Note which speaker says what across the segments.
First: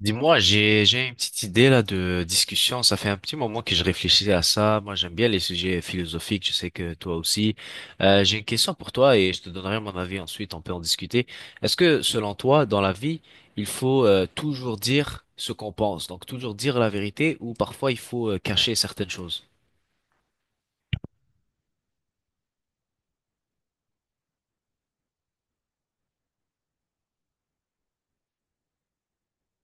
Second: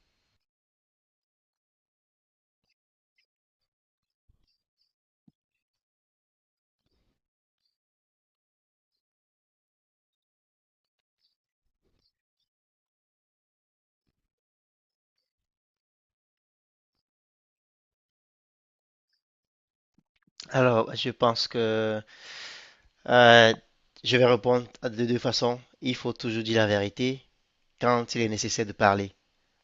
Speaker 1: Dis-moi, j'ai une petite idée là de discussion. Ça fait un petit moment que je réfléchissais à ça. Moi, j'aime bien les sujets philosophiques. Je sais que toi aussi. J'ai une question pour toi et je te donnerai mon avis ensuite. On peut en discuter. Est-ce que selon toi, dans la vie, il faut toujours dire ce qu'on pense, donc toujours dire la vérité, ou parfois il faut cacher certaines choses?
Speaker 2: Alors, je pense que euh, je vais répondre de deux façons. Il faut toujours dire la vérité quand il est nécessaire de parler.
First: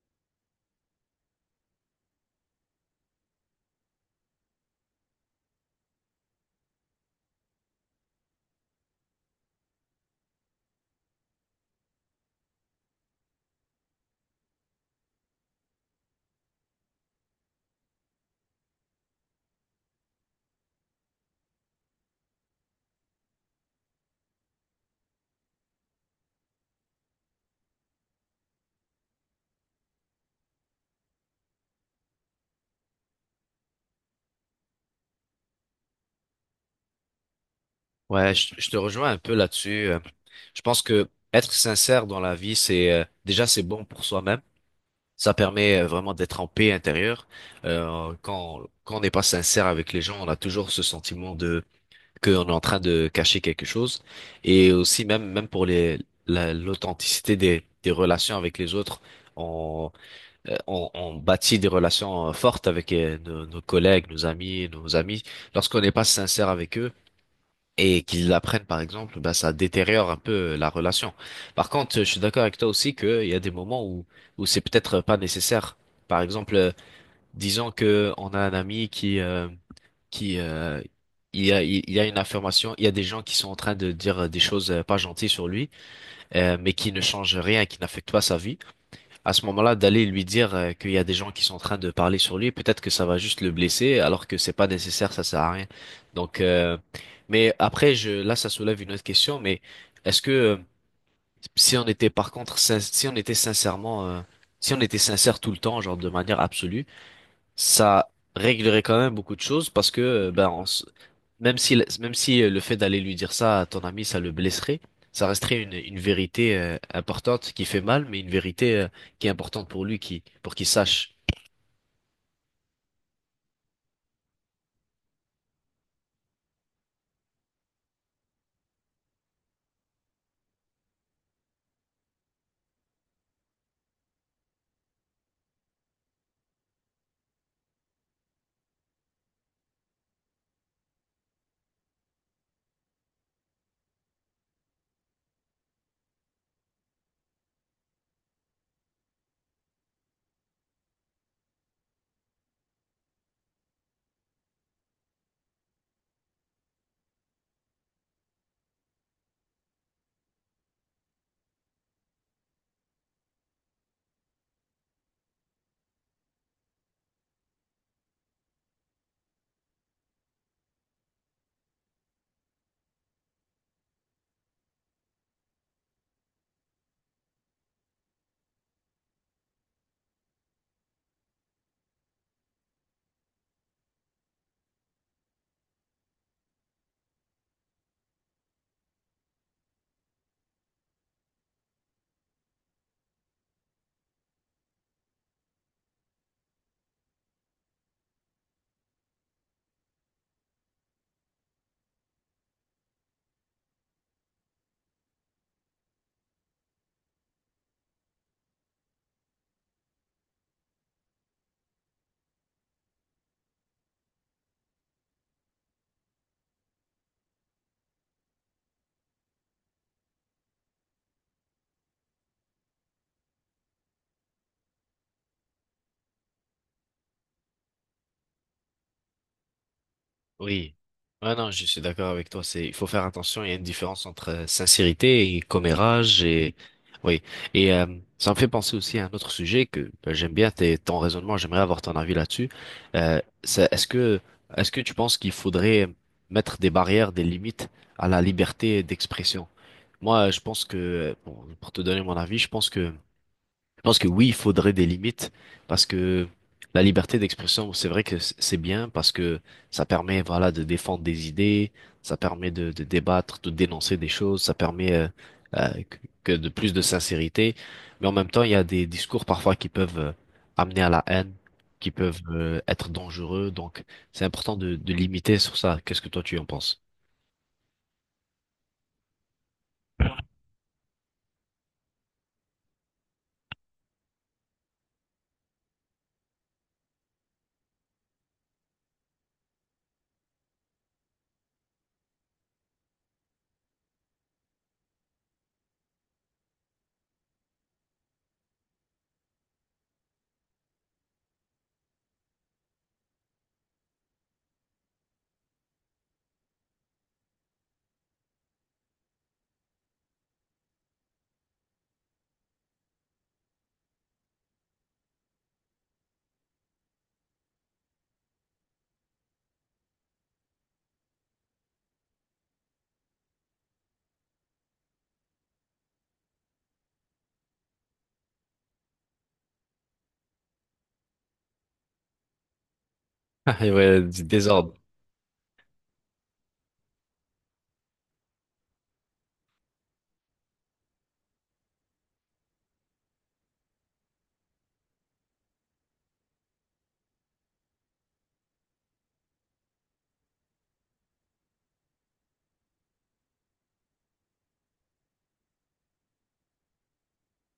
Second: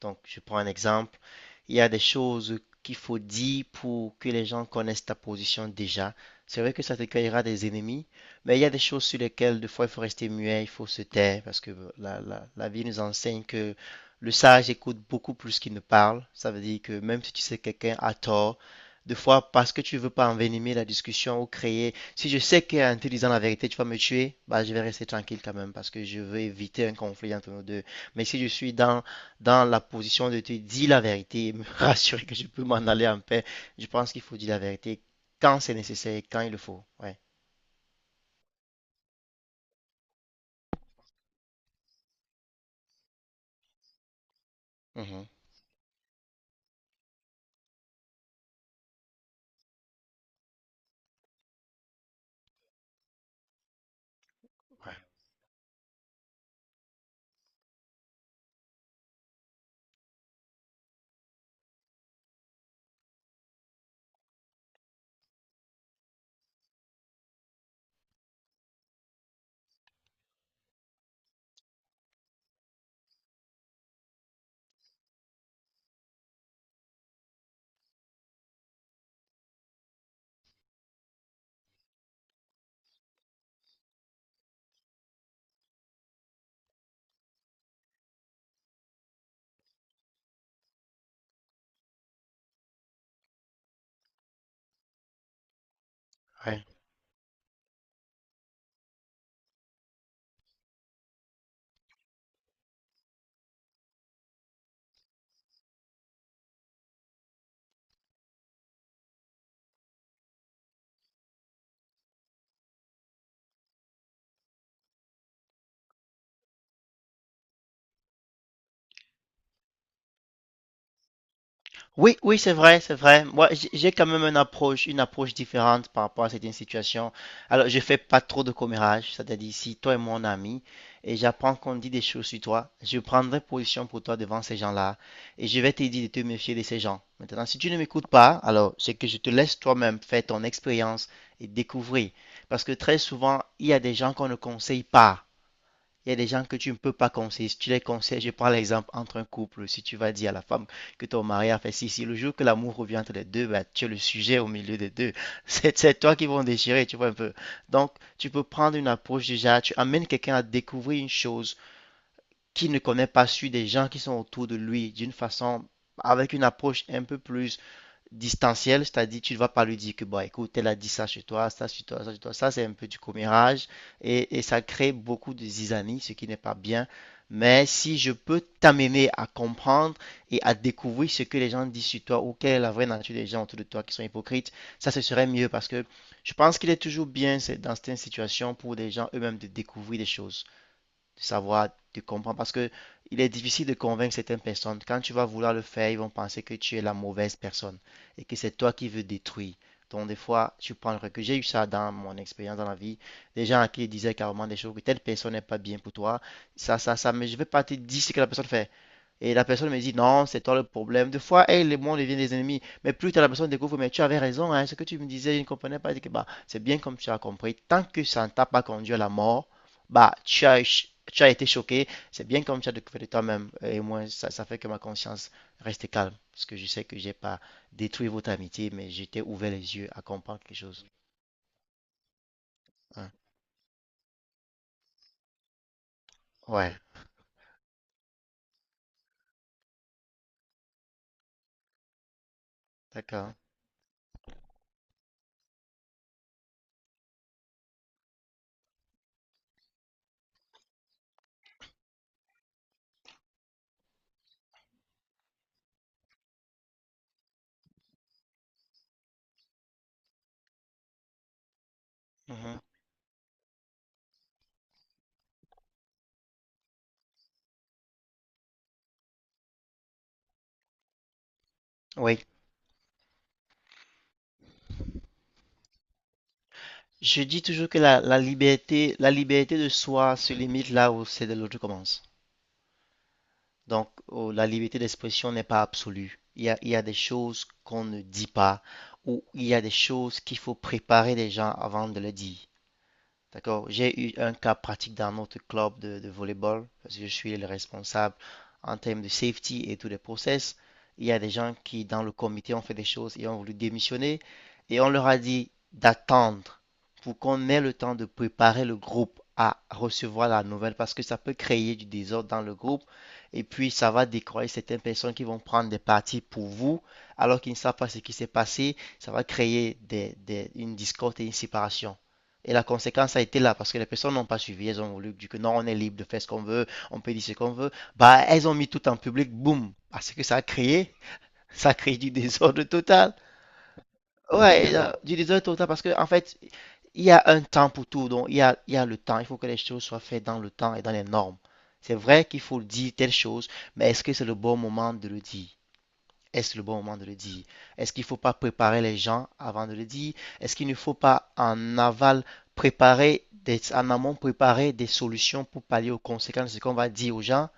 Speaker 2: Donc, je prends un exemple. Il y a des choses qu'il faut dire pour que les gens connaissent ta position déjà. C'est vrai que ça te créera des ennemis, mais il y a des choses sur lesquelles, des fois, il faut rester muet, il faut se taire, parce que la vie nous enseigne que le sage écoute beaucoup plus qu'il ne parle. Ça veut dire que même si tu sais que quelqu'un a tort, des fois, parce que tu veux pas envenimer la discussion ou créer. Si je sais qu'en te disant la vérité, tu vas me tuer, bah, je vais rester tranquille quand même parce que je veux éviter un conflit entre nous deux. Mais si je suis dans la position de te dire la vérité et me rassurer que je peux m'en aller en paix. Je pense qu'il faut dire la vérité quand c'est nécessaire, quand il le faut. Ouais.
Speaker 1: Ouais, je te rejoins un peu là-dessus. Je pense que être sincère dans la vie, c'est déjà c'est bon pour soi-même.
Speaker 2: Mhm.
Speaker 1: Ça permet vraiment d'être en paix intérieure. Quand on n'est pas sincère avec les gens, on a toujours ce sentiment de qu'on est en train de cacher quelque chose. Et
Speaker 2: Ouais.
Speaker 1: aussi même pour les l'authenticité des relations avec les autres, on on bâtit des relations fortes avec nos collègues, nos amis. Lorsqu'on n'est pas sincère avec eux et qu'ils l'apprennent par exemple, ben ça détériore un peu la relation. Par contre, je suis d'accord avec toi aussi qu'il y a des moments où où c'est peut-être pas nécessaire. Par exemple, disons que on a un ami qui il y a une affirmation, il y a des gens qui sont en train de dire des choses pas gentilles sur lui, mais qui ne changent rien, qui n'affectent pas sa vie. À ce moment-là d'aller lui dire qu'il y a des gens qui sont en train de parler sur lui, peut-être que ça va juste le blesser, alors que c'est pas nécessaire, ça sert à rien. Donc,
Speaker 2: Ouais.
Speaker 1: euh, mais après, ça soulève une autre question, mais est-ce que si on était par contre, si on était sincèrement, si on était sincère tout le temps, genre de manière absolue, ça réglerait quand même beaucoup de choses parce que ben même si même si le fait d'aller lui dire ça à ton ami ça le blesserait, ça resterait une vérité importante qui fait mal mais une vérité qui est importante pour lui qui pour qu'il sache.
Speaker 2: Oui, oui, c'est vrai, c'est vrai. Moi, j'ai quand même une approche différente par rapport à certaines situations. Alors, je fais pas trop de commérage, c'est-à-dire si toi et mon ami et j'apprends qu'on dit des choses sur toi, je prendrai position pour toi devant ces gens-là et je vais te dire de te méfier de ces gens. Maintenant, si tu ne m'écoutes pas, alors c'est que je te laisse toi-même faire ton expérience et découvrir. Parce que très souvent, il y a des gens qu'on ne conseille pas. Il y a des gens que tu ne peux pas conseiller. Si tu les conseilles, je prends l'exemple entre un couple. Si tu vas dire à la femme que ton mari a fait si, si, le jour que l'amour revient entre les deux, bah, tu es le sujet au milieu des deux. C'est toi qui vont déchirer, tu vois un peu. Donc, tu peux prendre une approche déjà. Tu amènes quelqu'un à découvrir une chose qu'il ne connaît pas sur des gens qui sont autour de lui d'une façon, avec une approche un peu plus distanciel, c'est-à-dire tu ne vas pas lui dire que, bon, écoute, elle a dit ça chez toi, ça chez toi, ça chez toi, ça c'est un peu du commérage et ça crée beaucoup de zizanie, ce qui n'est pas bien. Mais si je peux t'amener à comprendre et à découvrir ce que les gens disent sur toi ou quelle est la vraie nature des gens autour de toi qui sont hypocrites, ça ce serait mieux parce que je pense qu'il est toujours bien dans certaines situations pour les gens eux-mêmes de découvrir des choses de savoir, de comprendre. Parce que il est difficile de convaincre certaines personnes. Quand tu vas vouloir le faire, ils vont penser que tu es la mauvaise personne et que c'est toi qui veux détruire. Donc, des fois, tu prends le recul. J'ai eu ça dans mon expérience dans la vie. Des gens à qui disaient carrément des choses que telle personne n'est pas bien pour toi. Ça, mais je ne vais pas te dire ce que la personne fait. Et la personne me dit, non, c'est toi le problème. Des fois, elle et moi, on devient des ennemis. Mais plus tard, la personne découvre, mais tu avais raison, hein, ce que tu me disais, je ne comprenais pas. Je dis que, bah, c'est bien comme tu as compris. Tant que ça ne t'a pas conduit à la mort, bah, tu as été choqué. C'est bien comme tu as découvert de toi-même. Et moi, ça fait que ma conscience reste calme. Parce que je sais que j'ai pas détruit votre amitié, mais j'étais ouvert les yeux à comprendre quelque
Speaker 1: Oui.
Speaker 2: chose.
Speaker 1: Ah non, je suis d'accord avec toi. C'est, il faut faire
Speaker 2: Hein.
Speaker 1: attention. Il y a une différence entre sincérité et commérage et
Speaker 2: Ouais,
Speaker 1: oui. Et euh, Ça me fait penser aussi à un autre sujet que ben, j'aime bien ton raisonnement. J'aimerais avoir ton avis là-dessus. Euh,
Speaker 2: d'accord.
Speaker 1: Est-ce que est-ce que tu penses qu'il faudrait mettre des barrières, des limites à la liberté d'expression? Moi, je pense que, bon, pour te donner mon avis, je pense que oui, il faudrait des limites parce que la liberté d'expression, c'est vrai que c'est bien parce que ça permet, voilà, de défendre des idées, ça permet
Speaker 2: Mhm.
Speaker 1: de débattre, de dénoncer des choses, ça permet que que de plus de sincérité. Mais en même temps, il y a des discours parfois qui peuvent amener à la haine, qui peuvent
Speaker 2: Oui.
Speaker 1: être dangereux. Donc, c'est important de limiter sur ça. Qu'est-ce que toi tu en penses?
Speaker 2: Je dis toujours que la liberté, la liberté de soi se limite là où c'est de l'autre commence. Donc, oh, la liberté d'expression n'est pas absolue. Il y a des choses qu'on ne dit pas ou il y a des choses qu'il faut préparer les gens avant de le dire. D'accord. J'ai eu un cas pratique dans notre club de volleyball parce que je suis le responsable en termes de safety et tous les process. Il y a des gens qui, dans le comité, ont fait des choses et ont voulu démissionner et on leur a dit d'attendre pour qu'on ait le temps de préparer le groupe à recevoir la nouvelle parce que ça peut créer du désordre dans le groupe et puis ça va décroyer certaines personnes qui vont prendre des parties pour vous alors qu'ils ne savent pas ce qui s'est passé. Ça va créer une discorde et une séparation. Et la conséquence a été là parce que les personnes n'ont pas suivi. Elles ont voulu, du coup, non, on est libre de faire ce qu'on veut, on peut dire ce qu'on veut. Bah, elles ont mis tout en public, boum. Parce que ça a créé, ça a créé du désordre total.
Speaker 1: Ah, et ouais, du
Speaker 2: Ouais,
Speaker 1: désordre.
Speaker 2: du désordre total parce que, en fait, il y a un temps pour tout. Donc, il y a le temps. Il faut que les choses soient faites dans le temps et dans les normes. C'est vrai qu'il faut dire telle chose, mais est-ce que c'est le bon moment de le dire? Est-ce le bon moment de le dire? Est-ce qu'il ne faut pas préparer les gens avant de le dire? Est-ce qu'il ne faut pas en aval préparer des, en amont préparer des solutions pour pallier aux conséquences de ce qu'on va dire aux gens?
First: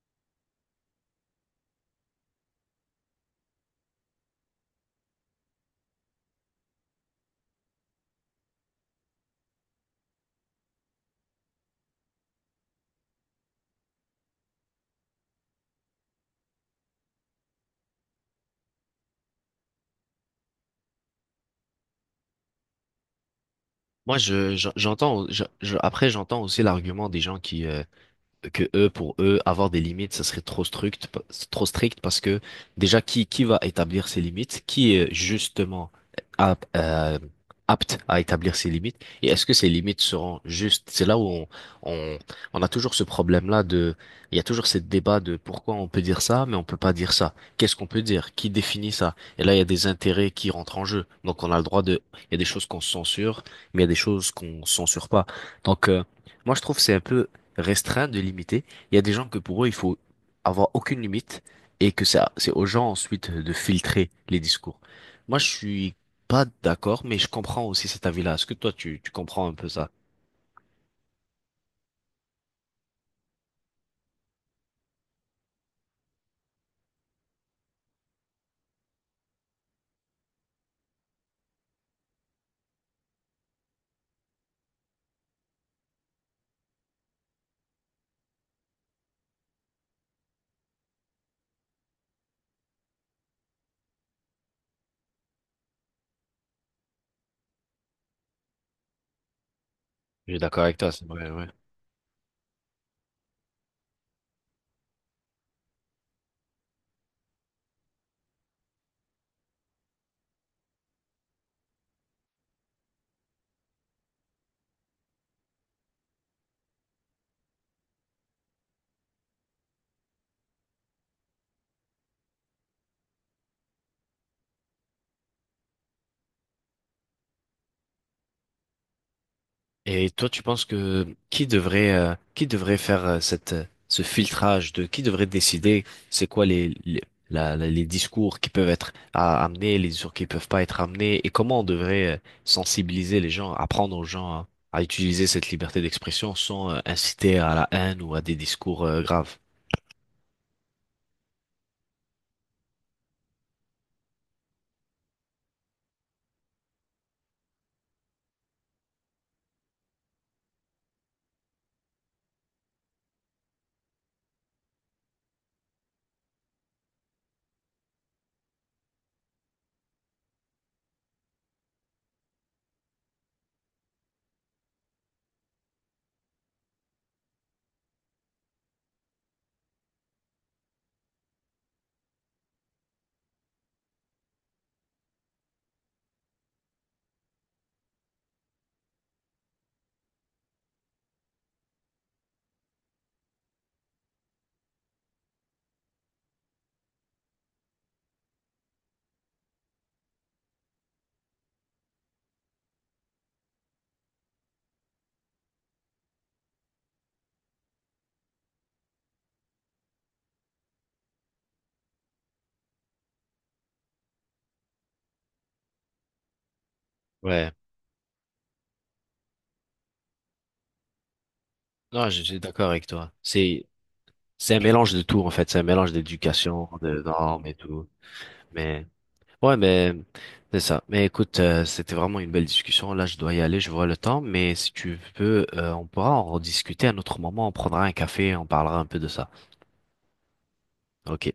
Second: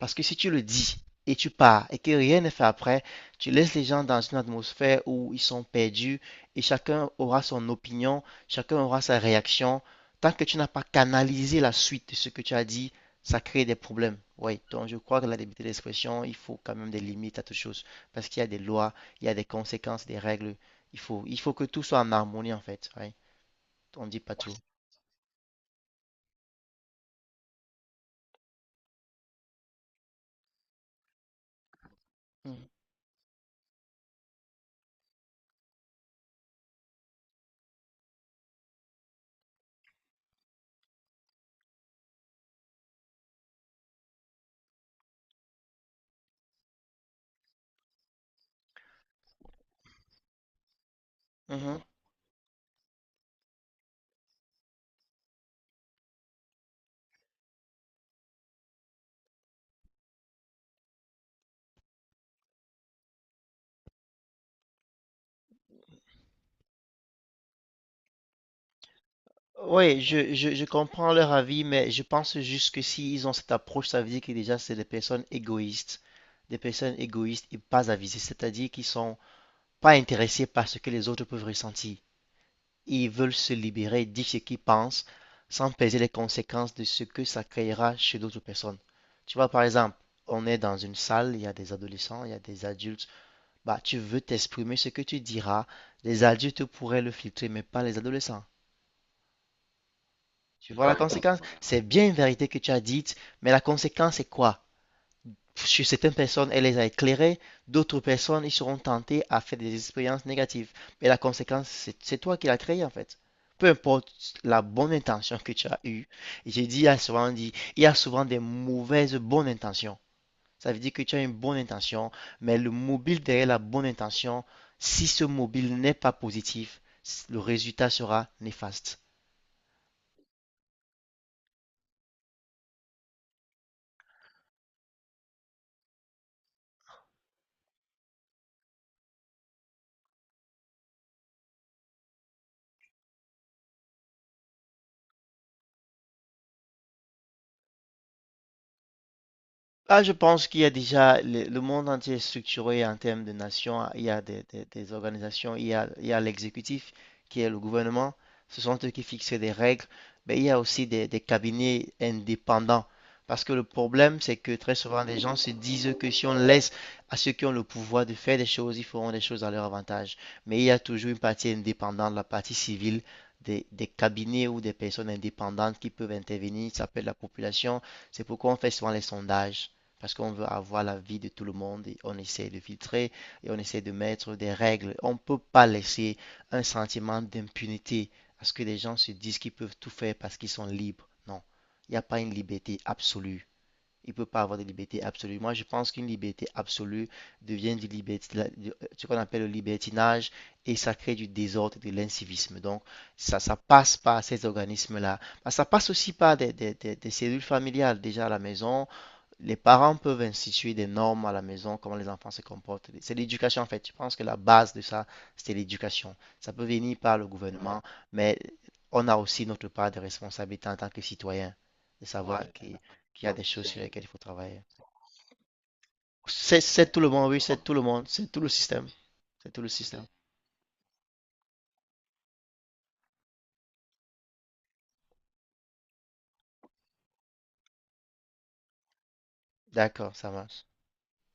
Speaker 2: Parce que si tu le dis et tu pars et que rien n'est fait après, tu laisses les gens dans une atmosphère où ils sont perdus et chacun aura son opinion, chacun aura sa réaction. Tant que tu n'as pas canalisé la suite de ce que tu as dit, ça crée des problèmes. Oui, donc je crois que la liberté d'expression, il faut quand même des limites à toute chose parce qu'il y a des lois, il y a des conséquences, des règles. Il faut que tout soit en harmonie en fait. Ouais. On ne
Speaker 1: Moi,
Speaker 2: dit pas tout.
Speaker 1: j'entends, après, j'entends aussi l'argument des gens qui, que eux, pour eux, avoir des limites, ça serait trop strict, trop strict parce que
Speaker 2: Mhm.
Speaker 1: déjà, qui va établir ces limites? Qui est justement ap- euh, apte à établir ces limites? Et est-ce que ces limites seront justes? C'est là où on, on a toujours ce problème-là de, il y a toujours ce débat de pourquoi on peut dire ça, mais on peut pas dire ça. Qu'est-ce qu'on peut dire? Qui définit ça? Et là, il y a des intérêts qui rentrent en jeu. Donc, on a le droit
Speaker 2: Mhm.
Speaker 1: de, il y a des choses qu'on censure, mais il y a des choses qu'on censure pas. Donc, euh, Moi, je trouve que c'est un peu restreindre, de limiter. Il y a des gens que pour eux, il faut avoir aucune limite et que ça, c'est aux gens ensuite de filtrer les discours. Moi, je suis pas d'accord, mais je comprends aussi cet avis-là. Est-ce que toi, tu comprends un peu ça?
Speaker 2: Oui, je comprends leur avis, mais je pense juste que s'ils ont cette approche, ça veut dire que déjà, c'est des personnes égoïstes. Des personnes égoïstes et pas avisées, c'est-à-dire qu'ils sont pas intéressés par ce que les autres peuvent ressentir. Ils veulent se libérer, dire ce qu'ils pensent, sans peser les conséquences de ce que ça créera chez d'autres personnes. Tu vois, par exemple, on est dans une salle, il y a des adolescents, il y a des adultes. Bah, tu veux t'exprimer ce que tu diras. Les adultes pourraient le filtrer, mais pas les adolescents.
Speaker 1: Je suis d'accord
Speaker 2: Tu
Speaker 1: avec
Speaker 2: vois
Speaker 1: toi,
Speaker 2: la
Speaker 1: c'est vrai,
Speaker 2: conséquence?
Speaker 1: ouais.
Speaker 2: C'est bien une vérité que tu as dite, mais la conséquence c'est quoi? Sur certaines personnes, elle les a éclairées, d'autres personnes, ils seront tentés à faire des expériences négatives. Mais la conséquence, c'est toi qui l'as créée en fait. Peu importe la bonne intention que tu as eue, et j'ai dit, il y a souvent des mauvaises bonnes intentions. Ça veut dire que tu as une bonne intention, mais le mobile derrière la bonne intention, si ce mobile n'est pas positif, le résultat sera néfaste.
Speaker 1: Et toi, tu penses que qui devrait faire cette ce filtrage de qui devrait décider c'est quoi les discours qui peuvent être à, amenés, les discours qui peuvent pas être amenés et comment on devrait sensibiliser les gens, apprendre aux gens à utiliser cette liberté d'expression sans inciter à la haine ou à des discours graves.
Speaker 2: Ah, je pense qu'il y a déjà le monde entier est structuré en termes de nations. Il y a des organisations, il y a l'exécutif qui est le gouvernement. Ce sont eux qui fixent des règles. Mais il y a aussi des cabinets indépendants. Parce que le problème, c'est que très souvent, les gens se disent que si on laisse à ceux qui ont le pouvoir de faire des choses, ils feront des choses à leur avantage. Mais il y a toujours une partie indépendante, la partie civile, des cabinets ou des personnes indépendantes qui peuvent intervenir. Ça peut être la population. C'est pourquoi on fait souvent les sondages. Parce qu'on veut avoir la vie de tout le monde et on essaie de filtrer et on essaie de mettre des règles. On ne peut pas laisser un sentiment d'impunité à ce que les gens se disent qu'ils peuvent tout faire parce qu'ils sont libres. Non, il n'y a pas une liberté absolue. Il ne peut pas avoir de liberté absolue. Moi, je pense qu'une liberté absolue devient du liberti- ce qu'on appelle le libertinage et ça crée du désordre et de l'incivisme. Donc, ça passe par ces organismes-là. Bah, ça passe aussi par des cellules familiales déjà à la maison, les parents peuvent instituer des normes à la maison, comment les enfants se comportent. C'est l'éducation en fait. Je pense que la base de ça, c'est l'éducation. Ça peut venir par le
Speaker 1: Ouais.
Speaker 2: gouvernement, mais on a aussi notre part de responsabilité en tant que citoyen,
Speaker 1: Non,
Speaker 2: de
Speaker 1: je suis
Speaker 2: savoir Ouais.
Speaker 1: d'accord avec toi.
Speaker 2: Qu'il y a des
Speaker 1: C'est
Speaker 2: choses sur lesquelles il faut
Speaker 1: c'est un
Speaker 2: travailler.
Speaker 1: mélange de tout en fait, c'est un mélange d'éducation,
Speaker 2: C'est tout
Speaker 1: de
Speaker 2: le monde, oui,
Speaker 1: normes et
Speaker 2: c'est tout le
Speaker 1: tout.
Speaker 2: monde, c'est tout le
Speaker 1: Mais
Speaker 2: système. C'est
Speaker 1: Ouais,
Speaker 2: tout le
Speaker 1: mais
Speaker 2: système.
Speaker 1: c'est ça. Mais écoute, c'était vraiment une belle discussion. Là, je dois y aller, je vois le temps. Mais si tu veux, on pourra en rediscuter à un autre moment. On prendra un café, on parlera un peu de ça.
Speaker 2: D'accord, ça marche.
Speaker 1: Ok?